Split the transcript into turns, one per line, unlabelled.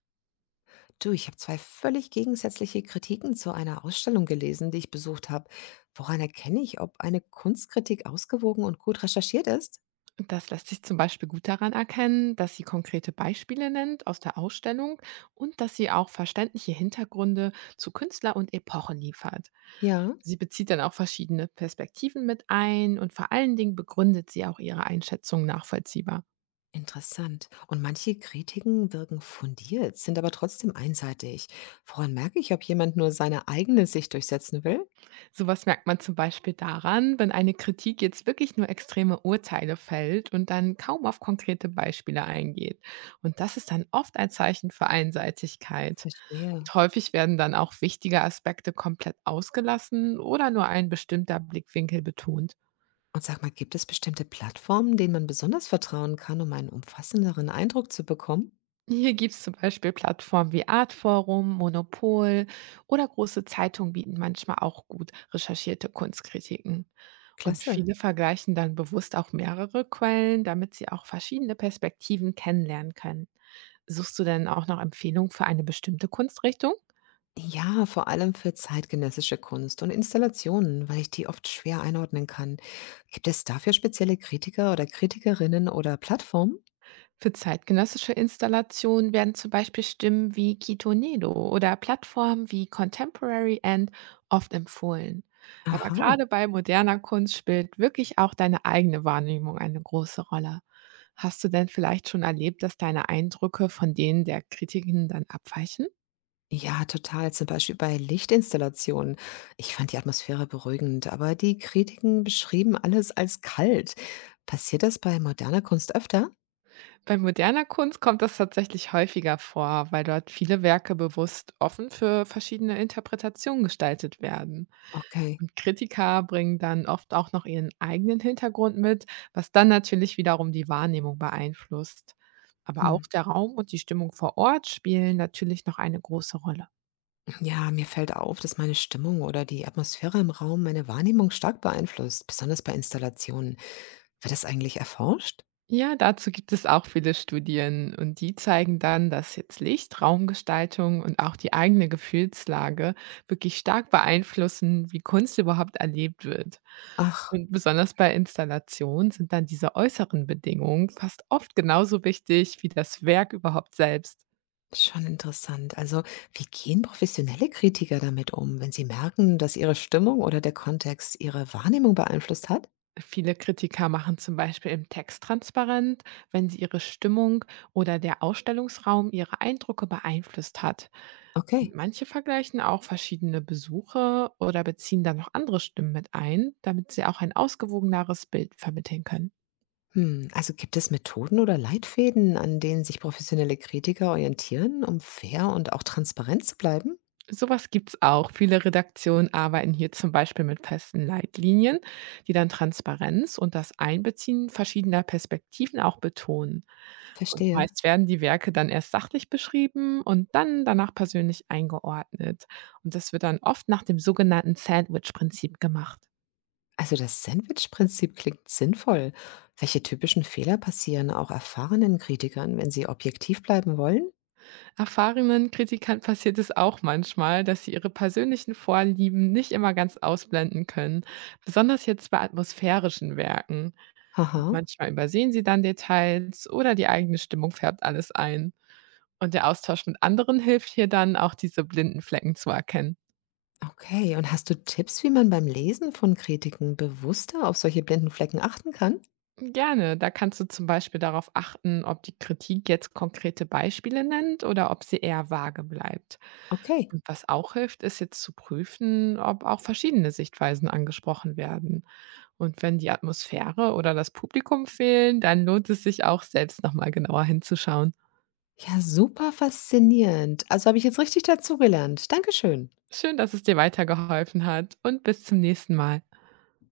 Du, ich habe zwei völlig gegensätzliche Kritiken zu einer Ausstellung gelesen, die ich besucht habe. Woran erkenne ich, ob eine Kunstkritik ausgewogen und gut recherchiert ist?
Das lässt sich zum Beispiel gut daran erkennen, dass sie konkrete Beispiele nennt aus der Ausstellung und dass sie auch verständliche Hintergründe zu Künstler und Epochen liefert.
Ja,
Sie bezieht dann auch verschiedene Perspektiven mit ein und vor allen Dingen begründet sie auch ihre Einschätzung nachvollziehbar.
interessant. Und manche Kritiken wirken fundiert, sind aber trotzdem einseitig. Woran merke ich, ob jemand nur seine eigene Sicht durchsetzen will?
Sowas merkt man zum Beispiel daran, wenn eine Kritik jetzt wirklich nur extreme Urteile fällt und dann kaum auf konkrete Beispiele eingeht. Und das ist dann oft ein Zeichen für Einseitigkeit.
Verstehe.
Häufig werden dann auch wichtige Aspekte komplett ausgelassen oder nur ein bestimmter Blickwinkel betont.
Und sag mal, gibt es bestimmte Plattformen, denen man besonders vertrauen kann, um einen umfassenderen Eindruck zu bekommen?
Hier gibt es zum Beispiel Plattformen wie Artforum, Monopol oder große Zeitungen bieten manchmal auch gut recherchierte Kunstkritiken. Und
Klasse.
viele vergleichen dann bewusst auch mehrere Quellen, damit sie auch verschiedene Perspektiven kennenlernen können. Suchst du denn auch noch Empfehlungen für eine bestimmte Kunstrichtung?
Ja, vor allem für zeitgenössische Kunst und Installationen, weil ich die oft schwer einordnen kann. Gibt es dafür spezielle Kritiker oder Kritikerinnen oder Plattformen?
Für zeitgenössische Installationen werden zum Beispiel Stimmen wie Kitonedo oder Plattformen wie Contemporary End oft empfohlen. Aber
Aha.
gerade bei moderner Kunst spielt wirklich auch deine eigene Wahrnehmung eine große Rolle. Hast du denn vielleicht schon erlebt, dass deine Eindrücke von denen der Kritiken dann abweichen?
Ja, total. Zum Beispiel bei Lichtinstallationen. Ich fand die Atmosphäre beruhigend, aber die Kritiken beschrieben alles als kalt. Passiert das bei moderner Kunst öfter?
Bei moderner Kunst kommt das tatsächlich häufiger vor, weil dort viele Werke bewusst offen für verschiedene Interpretationen gestaltet werden.
Okay.
Und Kritiker bringen dann oft auch noch ihren eigenen Hintergrund mit, was dann natürlich wiederum die Wahrnehmung beeinflusst. Aber
Hm.
auch der Raum und die Stimmung vor Ort spielen natürlich noch eine große Rolle.
Ja, mir fällt auf, dass meine Stimmung oder die Atmosphäre im Raum meine Wahrnehmung stark beeinflusst, besonders bei Installationen. Wird das eigentlich erforscht?
Ja, dazu gibt es auch viele Studien, und die zeigen dann, dass jetzt Licht, Raumgestaltung und auch die eigene Gefühlslage wirklich stark beeinflussen, wie Kunst überhaupt erlebt wird.
Ach,
Und besonders bei Installationen sind dann diese äußeren Bedingungen fast oft genauso wichtig wie das Werk überhaupt selbst.
schon interessant. Also, wie gehen professionelle Kritiker damit um, wenn sie merken, dass ihre Stimmung oder der Kontext ihre Wahrnehmung beeinflusst hat?
Viele Kritiker machen zum Beispiel im Text transparent, wenn sie ihre Stimmung oder der Ausstellungsraum ihre Eindrücke beeinflusst hat.
Okay.
Und manche vergleichen auch verschiedene Besuche oder beziehen dann noch andere Stimmen mit ein, damit sie auch ein ausgewogeneres Bild vermitteln können.
Hm, also gibt es Methoden oder Leitfäden, an denen sich professionelle Kritiker orientieren, um fair und auch transparent zu bleiben?
Sowas gibt's auch. Viele Redaktionen arbeiten hier zum Beispiel mit festen Leitlinien, die dann Transparenz und das Einbeziehen verschiedener Perspektiven auch betonen. Und
Verstehe.
meist werden die Werke dann erst sachlich beschrieben und dann danach persönlich eingeordnet. Und das wird dann oft nach dem sogenannten Sandwich-Prinzip gemacht.
Also das Sandwich-Prinzip klingt sinnvoll. Welche typischen Fehler passieren auch erfahrenen Kritikern, wenn sie objektiv bleiben wollen?
Erfahrenen Kritikern passiert es auch manchmal, dass sie ihre persönlichen Vorlieben nicht immer ganz ausblenden können, besonders jetzt bei atmosphärischen Werken.
Haha.
Manchmal übersehen sie dann Details oder die eigene Stimmung färbt alles ein. Und der Austausch mit anderen hilft hier dann, auch diese blinden Flecken zu erkennen.
Okay, und hast du Tipps, wie man beim Lesen von Kritiken bewusster auf solche blinden Flecken achten kann?
Gerne, da kannst du zum Beispiel darauf achten, ob die Kritik jetzt konkrete Beispiele nennt oder ob sie eher vage bleibt.
Okay.
Und was auch hilft, ist jetzt zu prüfen, ob auch verschiedene Sichtweisen angesprochen werden. Und wenn die Atmosphäre oder das Publikum fehlen, dann lohnt es sich auch, selbst nochmal genauer hinzuschauen.
Ja, super faszinierend. Also habe ich jetzt richtig dazugelernt. Dankeschön.
Schön, dass es dir weitergeholfen hat, und bis zum nächsten Mal.